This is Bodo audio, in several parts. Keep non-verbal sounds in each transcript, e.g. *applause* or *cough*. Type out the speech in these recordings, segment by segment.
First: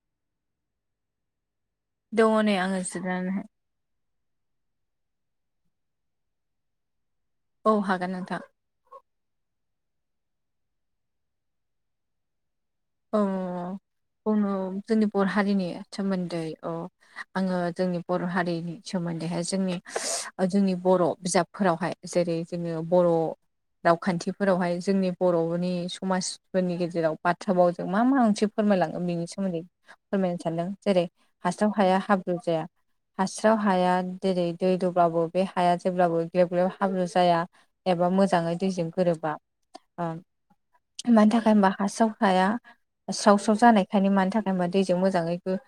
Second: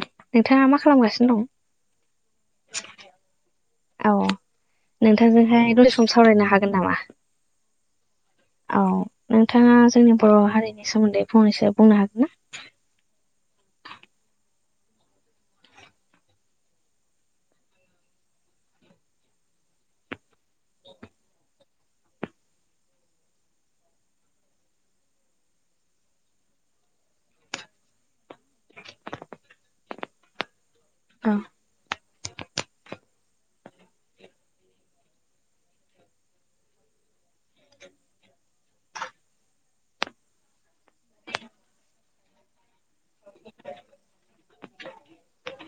नोंथाङा मा खालामगासिनो दं? दनो आंसो दानो औ नोंथांजोंहाय दल सम सावरायनो हागोन नामा? औ हागोन। औ नोंथाङा जोंनि बर' हारिनि सोमोन्दै फंनैसो बुंनो हागोन ना? औ जोंनि बर' हारिनि सोमोन्दै अ आङो जोंनि बर' हारिनि सोमोन्दैहाय जोंनि जोंनि बर' बिजाबफोरावहाय जेरै जोङो बर' रावखान्थिफोरावहाय जोंनि बर'नि समाजफोरनि गेजेराव बाथ बथाबावजों मा मा ओसे फोरमायलां बेनि सोमोन्दै फोरमायनो सानदों जेरै- अ। हास्राव हाया हाब्रु जाया। हास्राव हाया जेरै दै दौब्लाबो बे हाया जेब्लाबो ग्लेब ग्लेब हाब्रु जाया। एबा मोजाङै दैजों गोरोबा मानि थाखाय हबा हासाव हाया स्राव स्राव जानायखायनो मानि थाखाय हबा दैजों मोजाङैबो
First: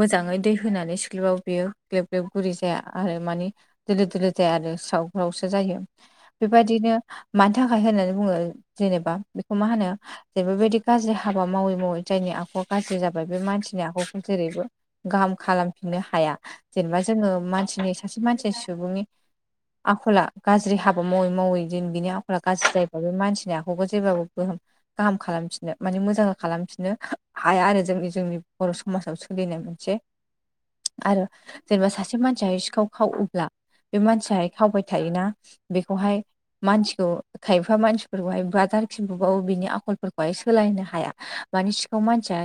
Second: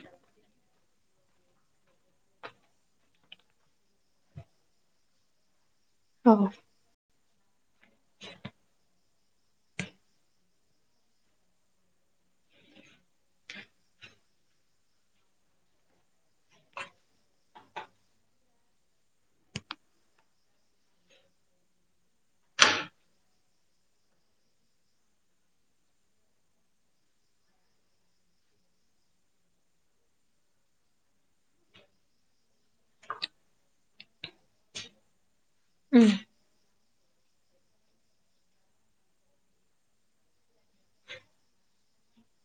मोजाङै दै होनानै सिख्लबाव बियो ग्लेब ग्लेब गुरि जाया आरो मानि दोलो दोलो जाया आरो स्रावस्रावसो जायो। औ बेबायदिनो मानि थाखाय होननानै बुङो जेनेबा बेखौ मा होनो जेबोबायदि गाज्रि हाबा मावै मावै जायनि आखुआ गाज्रि जाबाय बे मानसिनि आखुखौ जेरैबो गाहाम खालामफिननो हाया जेनेबा जोङो मानसिनि सासे मानसि सुबुंनि आखला गाज्रि हाबा मावै मावै दि बिनि आखला गाज्रि जायोबो मानसिनि आखलखौ जेब्लाबो गोहाम गाहाम खालामफिननो माने मोजां खालामफिननो हाया आरो जोंनि जोंनि बर' समाजावो खनाय मोनसे आरो जेनेबा सासे मानसिया सिखाव खाव बे मानसियाहाय खावबाय थायोना। उम बेखौहाय मानसिखौ खायफा मानसिफोरखौहाय बाजार खिबुबावो बिनि आ लफोरखौहाय सोलायनो हाया मानि सिखाङाव मानसिया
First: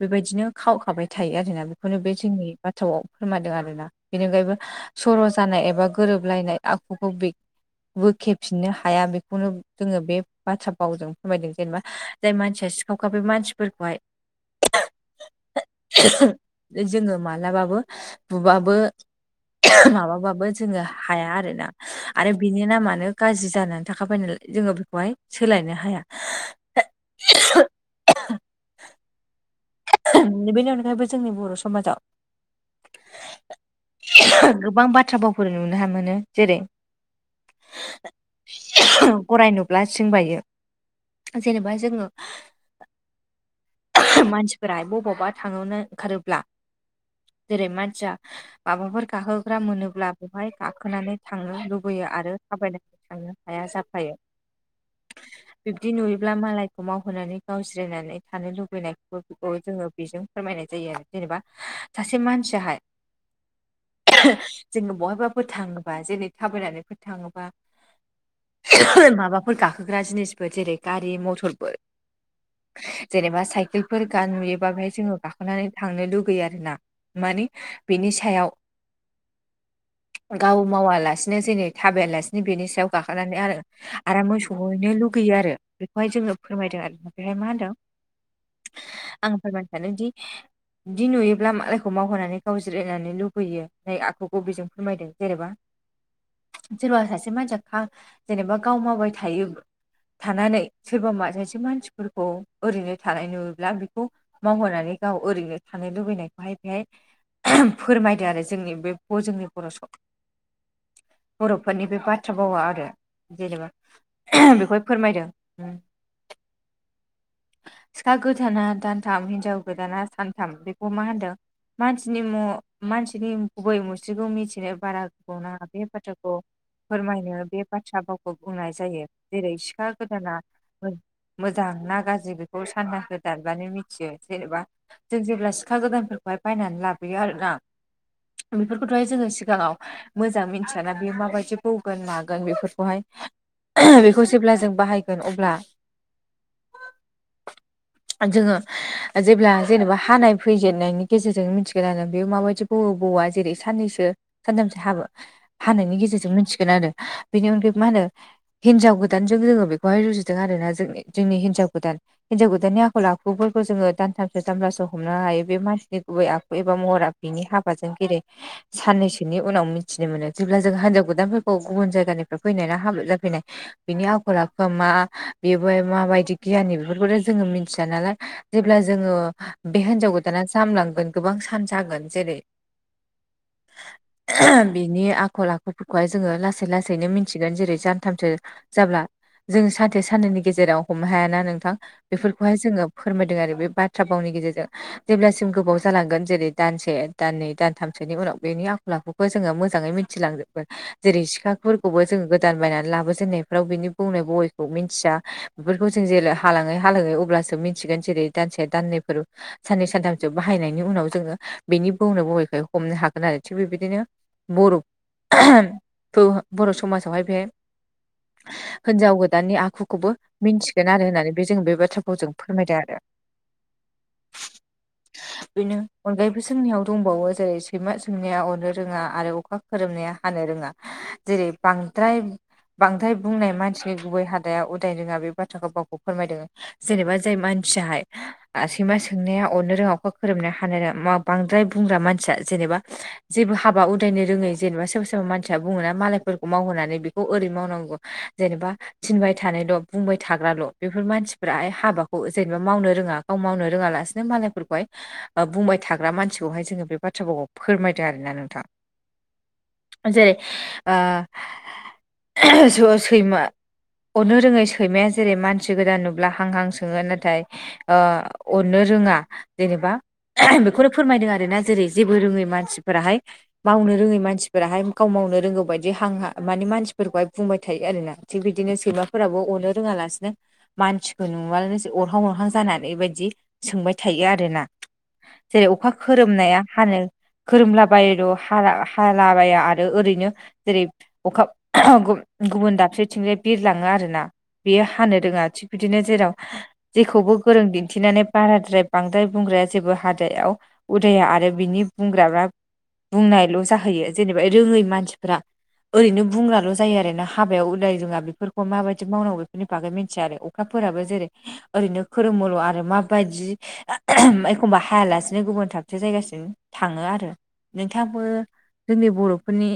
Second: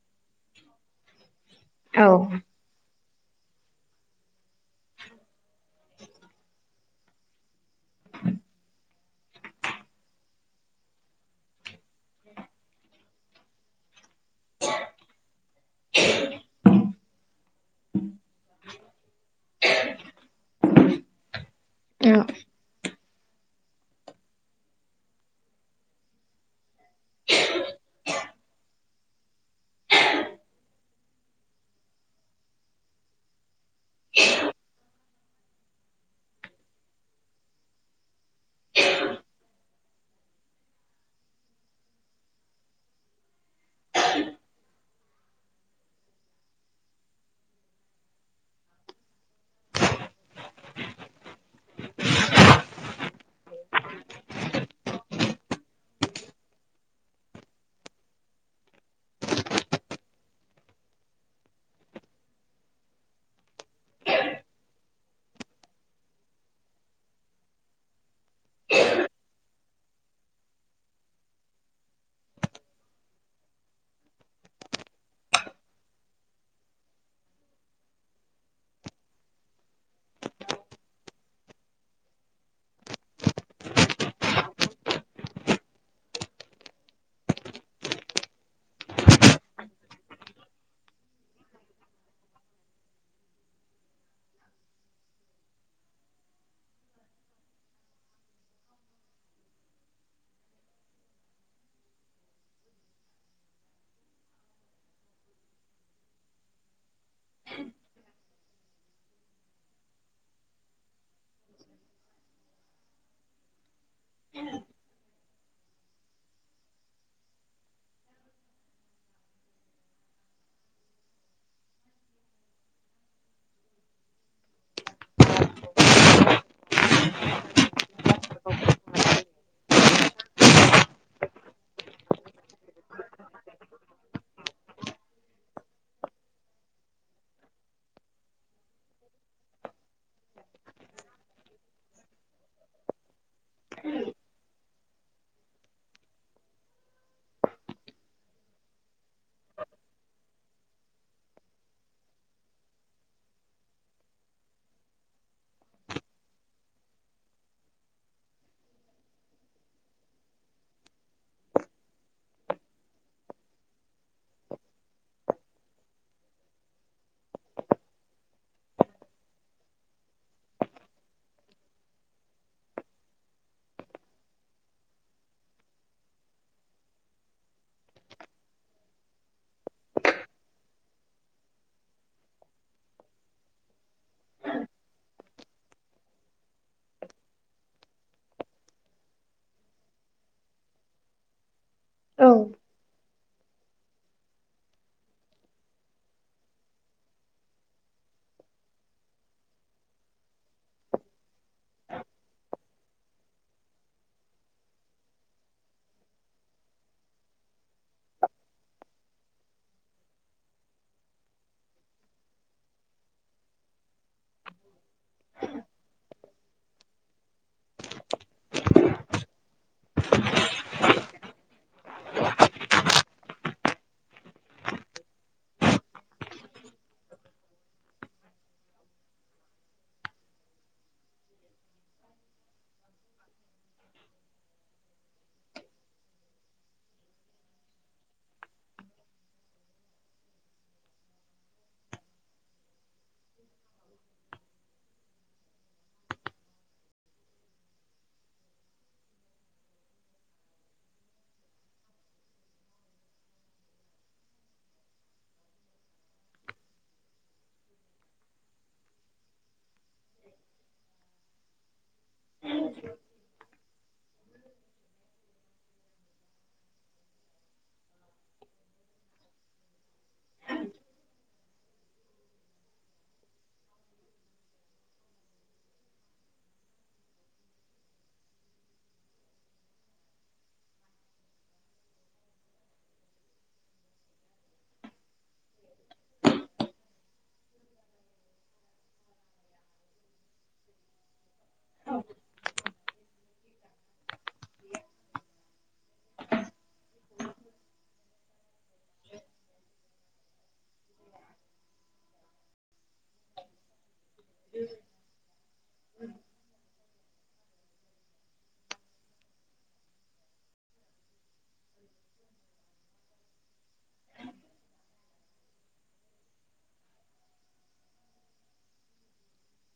बेबायदिनो खावखाबाय थायो आरो। बेखौनो औ बे जोंनि बाथ्राआव फोरमादों आरोना बेनि अनगायैबो सर' जानाय एबा गोरोबलायनाय आखुखौ बे बोखेफिननो हाया बेखौनो जोङो बे बाथ्रा बावजों फोरमायदों। जेनेबा जाय मानसिया सिखावखा बे मानसिफोरखौहाय जोङो मालाबाबो बुबाबो माबाबाबो जोङो हाया आरोना आरो बिनि नामानो गाज्रि जानानै थाखा फैनानैाय जोङो बेखौहाय सोलायनो हाया। बेनि अनगायैबो जोंनि बर' समाजाव गोबां बाथ्रा बावफोर नुनो मोनो। जेरै गराय नुब्ला सिं बायो जेनेबा जोङो मानसिफोरा बबावबा थांनो ओंखारोब्ला जेरै मानसिया माबाफोर गाखोग्रा मोनोब्ला बेवहाय गाखोनानै थांनो लुबैयो आरो थाबाय थांनो हाया जाफायो। बिब्दि नुयोब्ला मालायखौ मावहोनानै गाव जिरायनानै थानो लुबैनाय बे जोङो बेजों फोरमायनाय जायो आरो जेनेबा सासे मानसियाहाय *inaudible* जोङो बहायबा फोथाङोबा जेरै थाबायनानै फोथाङोबा मा बा फोर गाखोग्रा जिनिसफोर जेरै गारि मथरफोर जेनेबा साइकेलफोर गा नुयोबा बेहाय जोङो गाखोनानै थांनो लुगैयो आरोना। माने बिनि सायाव *inaudible* गाव मावालासिनो जोंै थाबायालासिनो बेनि सायाव गाखोनानै आरो आरोाम मोसौहैनो लुगैयो आरो बेखौहाय जोङो फोरमायदों आरो ओमफ्रायहाय मा होनदों? आं फोरमायनो सानो दि बिदि नुयोब्ला मालायखौ मावहोनानै गाव जिरायनानै लुबैयो ननाय आखखौ बबिजों फोरमायदों जेनेबा *inaudible* सोरबा सासे मानसिया खा जेनेबा गाव मावबाय थायो। थानानै सोरबा माजासे मानसिफोरखौ ओरैनो थानाय नुयोला बेखौ मावहोनानै गाव ओरैनो थानो लुबैनायखौहाय बेहाय फोरमायदो आरो जोंनि बे जोंनि बर' बर'फोरनि बे बाथ्रा बाभावा आरो जेनेबा बेखौहाय फोरमायदों। सिखा गोदाना दानथाम हिनजाव गोदाना सानथाम बेखौ मा होनदों? मानसिनि म मानसिनि गुबै मुस्रिखौ मिथिनो बारा गोबाव नाङा बे बाथ फोरमायनो बे बाथ्रा बावखौ बुंनाय जायो जेरै सिखार गोदाना मोजां ना गाज्रि बेखौ सानजा होदानबानो मिथियो जेनेबा जों जेब्ला सिखा गोदानफोरखौहाय बायनानै लाबोयो आरोना। बेफोरखौथ'हाय जोङो सिगाङाव मोजां मिथियाना बेयो माबायदि बौगोन मागोन बेफोरखौहाय बेखौ जेब्ला जों बाहायगोन अब्ला *inaudible* जोङो जेब्ला जेनेबा हानाय फैजेननायनि गेजेरजों मिथिगोन जों बेयाव माबायदि ह बौवा जेरै साननैसो सानथामसो हाबो। हानायनि गेजेरजों मोनथिगोन आरो बेनि अनगायै मा होनो हिनजाव गोदानजों जोङो बेखौहाय रुजुदों आरो ना जों जोंनि हिन्जाव गोदान हिन्जाव गोदाननि आखल आखुफोरखौ जोङो दानथामसो दामबब्लासो हमनो हायो बे मानसिनि गुबै आखु एबा महर आखु बिनि हाबाजों जेरै साननैसोनि उनाव मिथिनो मोनो जेब्ला जों हिन्जाव गोदानफोरखौ गुबुन जायगानिफ्राय फैनायना हाबा जाफैनाय बिनि आखल आखुआ मा बेबो माबायदि गियानि बेफोरखौथ' जोङो मिथिया नालाय जेब्ला जोङो बे हिनजाव गोदाना जाम लांगोन गोबां सान जागोन जेरै *inaudible* बिनि आखल आखुफोरखौहाय जोङो लासै लासैनो मिथिगोन जेरै सानथामसो जाब्ला जों सानसे साननैनि गेजेराव हमनो हायाना नोंथां औ बेफोरखौहाय जोङो फोरमाय होदों आरो बे बाथ्रा भावनि गेजेरजों जेब्लासिम गोबाव जालांगोन जेरै दानसे दाननै दानथामसोनि उनाव बेनि आखल आखुखौ खौ जोङो मोजाङै मिथिलांगोनबो जेरै सिखाफोरखौबो जोंङो गोदान बायनानै लाबोजेननायफ्राव बिनि बुंनाय बयखौ मिथिया बेफोरखौ जों जे हालाङै हालाङै अब्लासो मिथिगोन जेरै दानसे दाननैफोर साननै सानथामसो बाहायनायनि उनाव जोङो बेनि बोननो बबैखाय हमनो हागोन आरो थिग बेबायदिनो बर' बर' समाजावहाय बे हिनजाव गोदाननि आखुखौबो मिन्थिगोन आरो होननानै बे जों बे बाथ्राखौ जों फोरमायदों आरो *inaudible* बेनो अनगायैबो जोंनियाव दंबावो जेरै सैमा सोंनाया अननो रोङा आरो अखा खोरोमनाया हानो रोङा जेरै बांद्राय बांद्राय बुंनाय मानसिनि गुबै हादाया उदाय रोङा बे बाथ्रा भावखौ फोरमायदों जेनेबा जाय मानसियाहाय सैमा सोंनाया अननो रोङाखौ खोरोमनो हानाय न बांद्राय बुंग्रा मानसिया जेनेबा जेबो हाबा उदायनो रोङै जेनेबा सोरबा सोरबा मानसिया बुङोना मालायफोरखौ मावहोनानै बेखौ ओरै मावनांगौ जेनेबा थिनबाय थानायल' बुंबाय थाग्राल' बेफोर मानसिफोराहाय हाबाखौ जेनेबा मावनो रोङा गाव मावनो रोङालासिनो मालायफोरखौहाय बुंबाय थाग्रा मानसिखौहाय जोङो बे बाथ्राखौ फोरमायदों आरोना नोंथां जेरै सैमा अनो रोङै सैमाया जेरै मानसि मानसि गोदान नुब्ला हां हां सोङो नाथाय अननो रोङा जेनेबा बेखौनो फोरमायदों आरोना जेरै जेबो रोङै मानसिफोराहाय मावनो रोङै मानसिफोराहाय गाव मावनो रोंगौ बायदि हां हां माने मानसिफोरखौहाय बुंबाय थायो आरो ना थिग बिदिनो सैमाफोराबो अरनो रोङालासिनो मानसिखौ नुबानोसो अरहां अरहां जानानै बेबायदि सोंबाय थायो आरोना जेरै अखा खोरोमनाया हानो खोरोमलाबायल' हाला हालाबाया आरो ओरैनो जेरै अखा गुबुन दाबसेथिंजाय बिरलाङो आरोना बेयो हानो रोङा थिग बिदिनो जेराव जेखौबो गोरों दिन्थिनानै बाराद्राय बांद्राय बुंग्राया जेबो हादायाव उदया आरो बिनि बुंग्राफ्रा बुंनायल' जाहैयो जेनेबा रोङै मानसिफ्रा ओरैनो बुंग्राल' जायो आरोना हाबायाव उदाय रोङा बेफोरखौ माबायदि मावनांगौ बेफोरनि बागै मिन्थिया आरो अखाफोराबो जेरै ओरैनो खोरोमोल' आरो माबायदि एखमबा हायालासेनो गुबुन थाबसे जायगासिम थाङो आरो नोंथाङाबो जोंनि बर'फोरनि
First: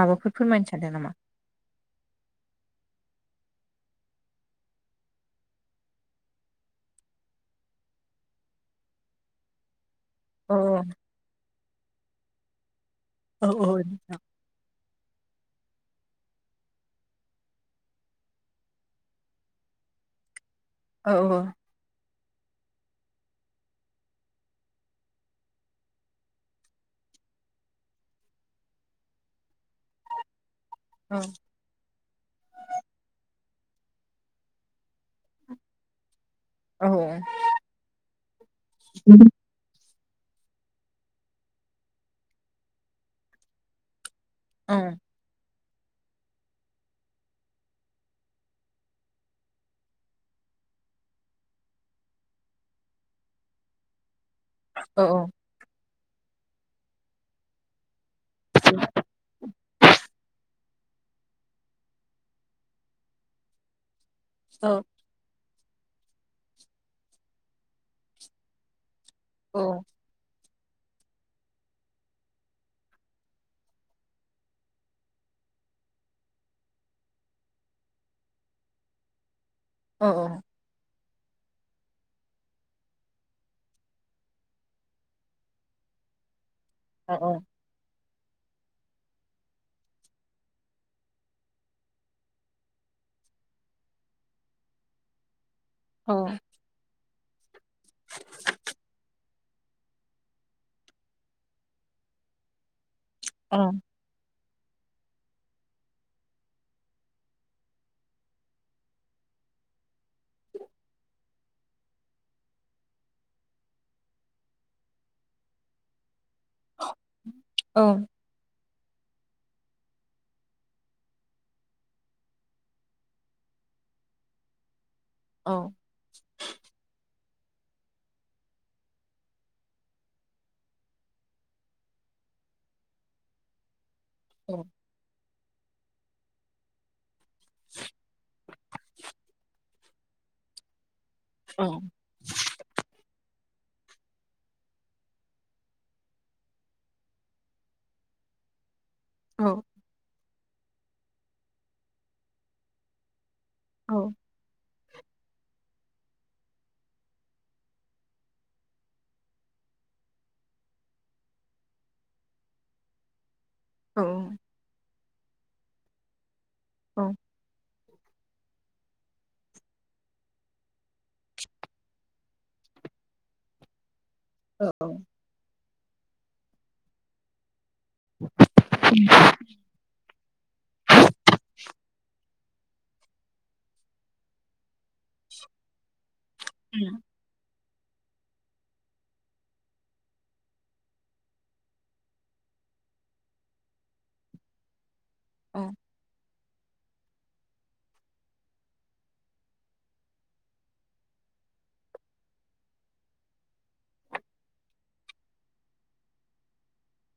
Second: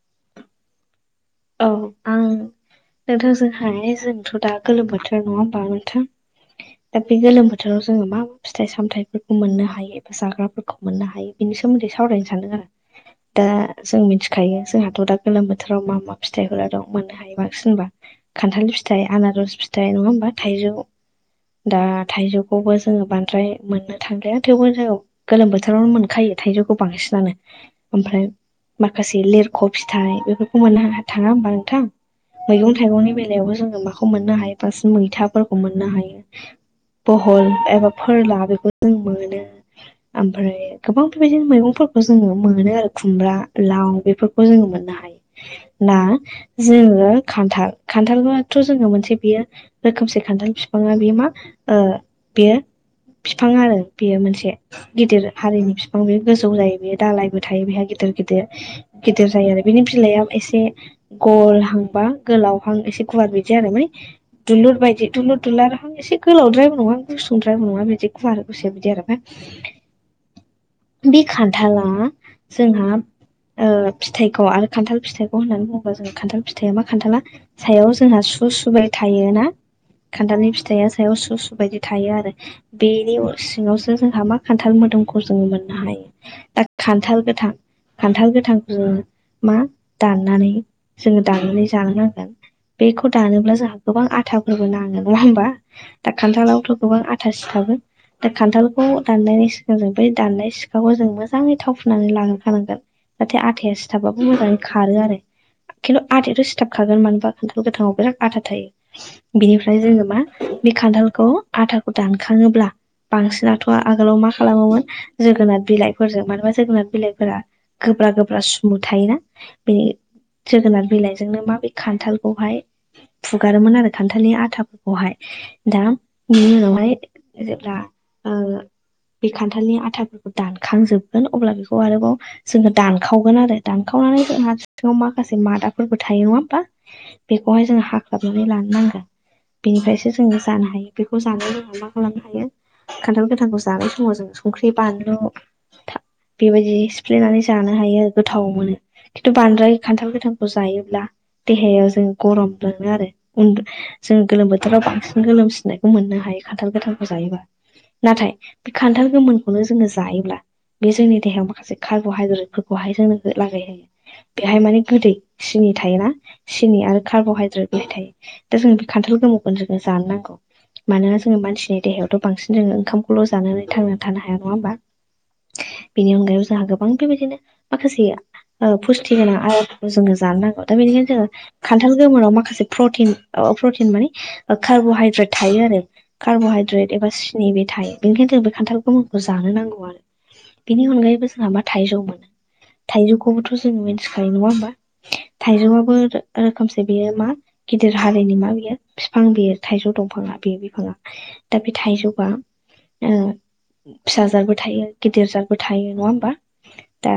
माबाफोर फोरमायनो सानदों नामा औ आं नोंथांजोंहाय जोंथ' दा गोलोम बोथोर नङा होमबा नोंथां दा बे गोलोम बोथोराव जोङो मा मा फिथाइ सामथायफोरखौ मोननो हायो औ जाग्राफोरखौ मोननो हायो बेनि सोमोन्दै सावरायनो सानदों आरो औ दा औ जों नोंथां मिथि खायो जोंहाथ' दा गोलोम बोथोराव मा मा फिथाइखौ दं मोननो हायो बांसिन होनबा खान्थाल फिथाइ आनारस फिथाइ नङा होमबा थाइजौ औ औ दा थाइजौखौबो जोङो बांद्राय मोननो थां्राया थेवबो जोङो। गोलोम बोथोरावनो मोनखायो थाइजौखौ बांसिनानो। ओमफ्राय माखासे लिरख' फिथाइ बेफोरखौ मोननो थाङा होमबा नोंथां? मैगं थाइगंनि बेलायावबो जोङो माखौ मोननो हायो बांसिन मैथाफोरखौ मोननो हायो। औ बहल एबा फोरला बेखौ जों मोनो। ओमफ्राय गोबां बेबायदिनो मैगंफोरखौ जोङो मोनो आरो खुमब्रा लाव बेफोरखौ। खौ जोङो मोननो हायो। ना जोङो खान्थाल खान्थालथ' जोङो मोनसे बियो। रोखोमसे खान्थाल बिफाङा बेयो मा बेयो। बिफां आरो बेयो मोनसे। औ गिदिर हारिनि बिफां बे गोजौ जायो बेयो दालायबो थायो बेहा गिदिर गिदिर। गिदिर जायो आरो बिनि बिलाइआ एसे। गलहां बा गोलावहां एसे गुवार बिदि आरोमाय दुलुर बायदि। दुलुर दुलाराहां एसे गोलावद्रायबो नङा गुसुंद्रायबो नङा बिदि गुवार गुसाया बिदि आरो मा? औ। बे खान्थाला जोंहा फिथाइखौ आरो खान्थाल फिथाइ होननानै बुङोबा जों खान्थाल फिथाइा खान्थाला सायाव जोंहा सु सुबाय थायो ना। औ औ खान्थालनि फिथाइया सायाव उ सुसु बायदि थायो आरो। बेनि सिङावसो जोंहा मा खान्थाल मोदोमखौ जोङो मोननो हायो। खान्थाल गोथां औ खान्थाल गोथांफोर मा। दाननानै जोङो दाननानै जानो नांगोन बेखौ दानोब्ला जोंहा गोबां आथाफोरबो नाङो नङा होमबा दा औ औ खान्थालावथ' गोबां आथा। थास थाबोन दा खान्थालखौ दाननायनि सिगां जों ब दाननाय सिखाखौ जों मोजाङै थाव फुननानै लाग्रोखानांगोन। जाहाथे आाइया औ सिथाबोजां। खारो आरो खिन्थु आदाथ' सिथाब खागोन मानोबा खिथाल गोथाङाव बिराद आथा थायो। बेनिफ्राय जोङो मा बे खान्थालखौ आथाखौ दानखाङोब्ला। बांसिनाथ' आगोलाव मा खालामोमोन जोगोनाथ बिलाइफोरजों मानोबा। जोगोनार बिलाइफोरा औ औ गोब्रा गोब्रा सोमु थायोना। बे जोगोनार बिलाइजोंनो मा खान्थालखौहाय फुगारोमोन आरो खान्थालनि आथाफोरखौहाय औ औ दा। बि माबाय आ बे खान्थालनि आथाफोरखौ दानखांजोबगोन अब्ला बेखौ आरोबाव। जोङो दानखावगोन आरो दानखावनानै। जोंहा औ सिङाव माखासे मादाफोरबो थायो नङा होमबा बेखौहाय जोङ हाख्लाबनानै लानो नांगोन। बिनिफ्रायसो जोङो जानो हायो बेखौ जानाय जोंहा मा खालामनो हायो। खान्थाल गोथांखौ जानाय समाव जों संख्रि, बानलु बेबायदि सिफ्लेनानै जानो हायो गोथाव मोनो। खिन्थु बांद्राय खान्थाल गोथांखौ जायोब्ला देहायाव जों गरम मोनङो आरो उम। औ जों गोलोम बोथोराव बांसिन गोलोमसिननायखौ मोननो हायो खान्थाल गोथालखौ जायोबा। नाथाय बे खान्थाल गोमोनखौनो जोङो जायोब्ला। बे जोंनि देहायाव माखासे कार्हाइद्रेट फोरफोरखौहाय जोंनो लागायहायो। बेहाय माने गोदै सिनि थायोना सिनि आरो कार्ब'हाइद्रेट बेहाय थायो। दा जों बे खान्थाल गोमौखौनो जोङो जानो नांगौ। मानोना जोङो मानसिनि देहायावथ' बांसिन जोङो ओंखामल' जानानै थांनो। थानो हाया नङा होमबा बेनि अनगायैबो जोंहा गोबां बेबायदिनो माखासे। फुस्त होना आरो जोङो जानो नांगौ दा बेनिखायनो जोङो खान्थाल गोमोनोराव माखासे प्रटिन प्रटिन माने। कार्ब'हाइद्रेट थायो आरो कार्बहाइद्रेट एबा। बे थायो बेनिखायनो जों बे खान्थाल गोमाखौ जानो नांगौ आरो बेनि अनगायैबो जोंाबा थाइजौ मोनो थायजौखौबोथ' जोङो मिथिखायो नङा होमबा थाइजौबो रोखोमसे बेयो मा गिदिर हारिनि मा बियो बिफां बियो थाइजौ दंफाङा बेयो बिफाङा दा बे थाइजौया फिसा जादबो थायो गिदिर जादबो थायो नङा होमबा दा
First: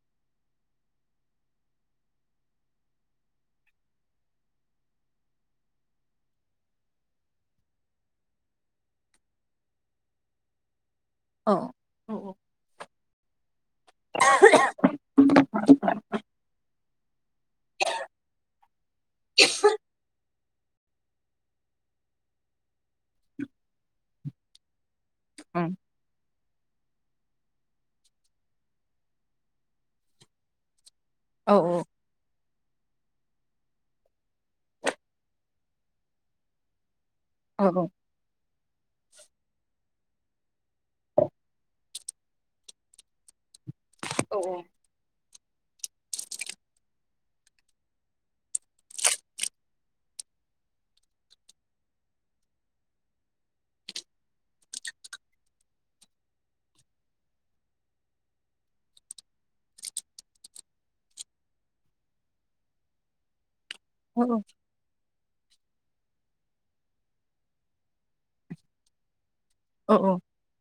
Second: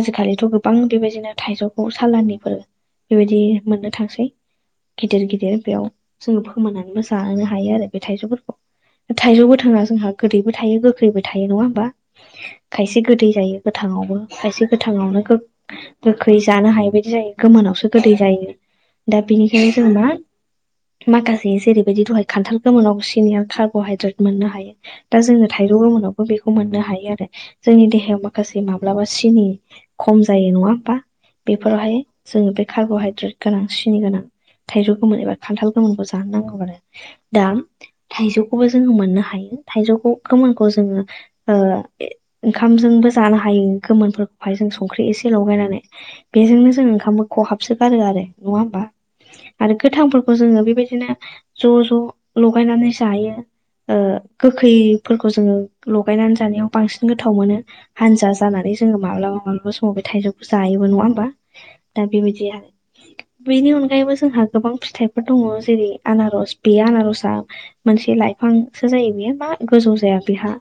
आजिखालिथ' गोबां बेबायदिनो थाइजौखौ साालाननिफोर बेबायदि मोननो थांसै गिदिर गिदिर बेयाव जोङो फोमोननानैबो जाहोनो हायो आरो बे थाइजौफोरखौ थाइजौबो गोथां जोंहा गोदैबो थायो गोखैबो थायो। थायो नङा होमबा खायसे गोदै जायो गोथांयावबो खायसे गोथाङावनो गोखै जानो हायि बायदि जायो। गोमोनावसो गोदै जायो दा बिनिखायनो जों मा माखासे जेरैबायदि दहाय खान्थाल गोमोनाव सिनिय कार्ब'हाइद्रेट मोननो हायो। दा जोंनो थाइजौ गोमोनाव बेखौ मोननो हायो आरो जोंनि देहायाव माखासे माब्लाबा सिनि खम जायो नङा होमबा? बेफोरावहाय जोङो बे कार्ब'हाइद्रेट गोनां सिनि गोनां थाइजौ गोमोन एबा खान्थाल गोमोनखौ जानो नांगौ आरो दा थाइजौखौबो जोङो मोननो हायो थाइजौखौ गोमोनखौ जोङो ओंखामजोंबो जानो हायो गोमोनफोरखौहाय जों संख्रि एसे सलाव गायनानै बेजोंनो जों ओंखामबो खहाबसो गारो आरो नङा होमबा? आरो गोथांफोरखौ जोङो बेबायदिनो ज' ज' लगायनानै जायो। गोखैफोरखौ जोङो लगायनानै जानायाव बांसिन गोथाव मोनो। हानजा जानानै जोङो माब्लाबा मालाबा सबे थाइजौखौ जायोबो नङा होमबा दा बेबायदि आरो बेनि अनगायै बेगफ्रायबो जोंहा गोबां फिथाइ फोर दङ जेरै आनारस बे आनारसआ मोनसे लाइफांसो जायो बेयो मा गोजौ जाया बेहा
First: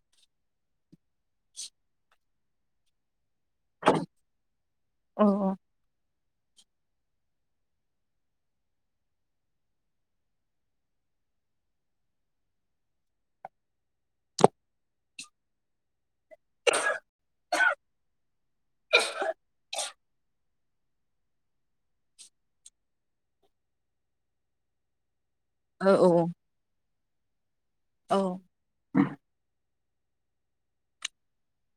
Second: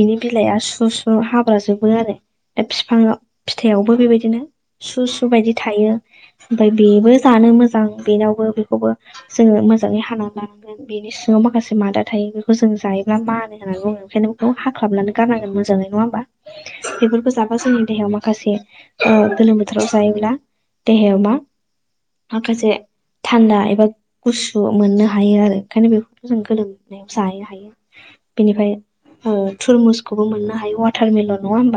बिनि बिलाइआ सु सु हाब्राजोबो आरो दा बिफाङाव फिथायाइावबो बेबायदिनो सु सु बायदि थायो। ओमफ्राय बेबो जानो मोजां बेनावबो बेखौबो जोङो मोजाङै हानानै लानांगोन बेनि सिङाव माखासे मादा थायो बेखौ जों जायोब्ला मानो होननानै बुङो बेओंखायनो बेखौ हाख्लाब्लानो गारनांगोन मोजाङै नङा होमबा? बेफोरखौ जाबासोनि देहाया मा माखासे गोलोम बोथोराव जायोब्ला देहाया मा माखासे थान्दा एबा गुसु मोननो हायो आरो। ओंखायनो औ बेखौथ' जों गोलोमनायाव जाहैनो हायो। औ बिनिफ्राय थुरमुसखौबो मोननो हायो वाटारमेलन नङा होमबा?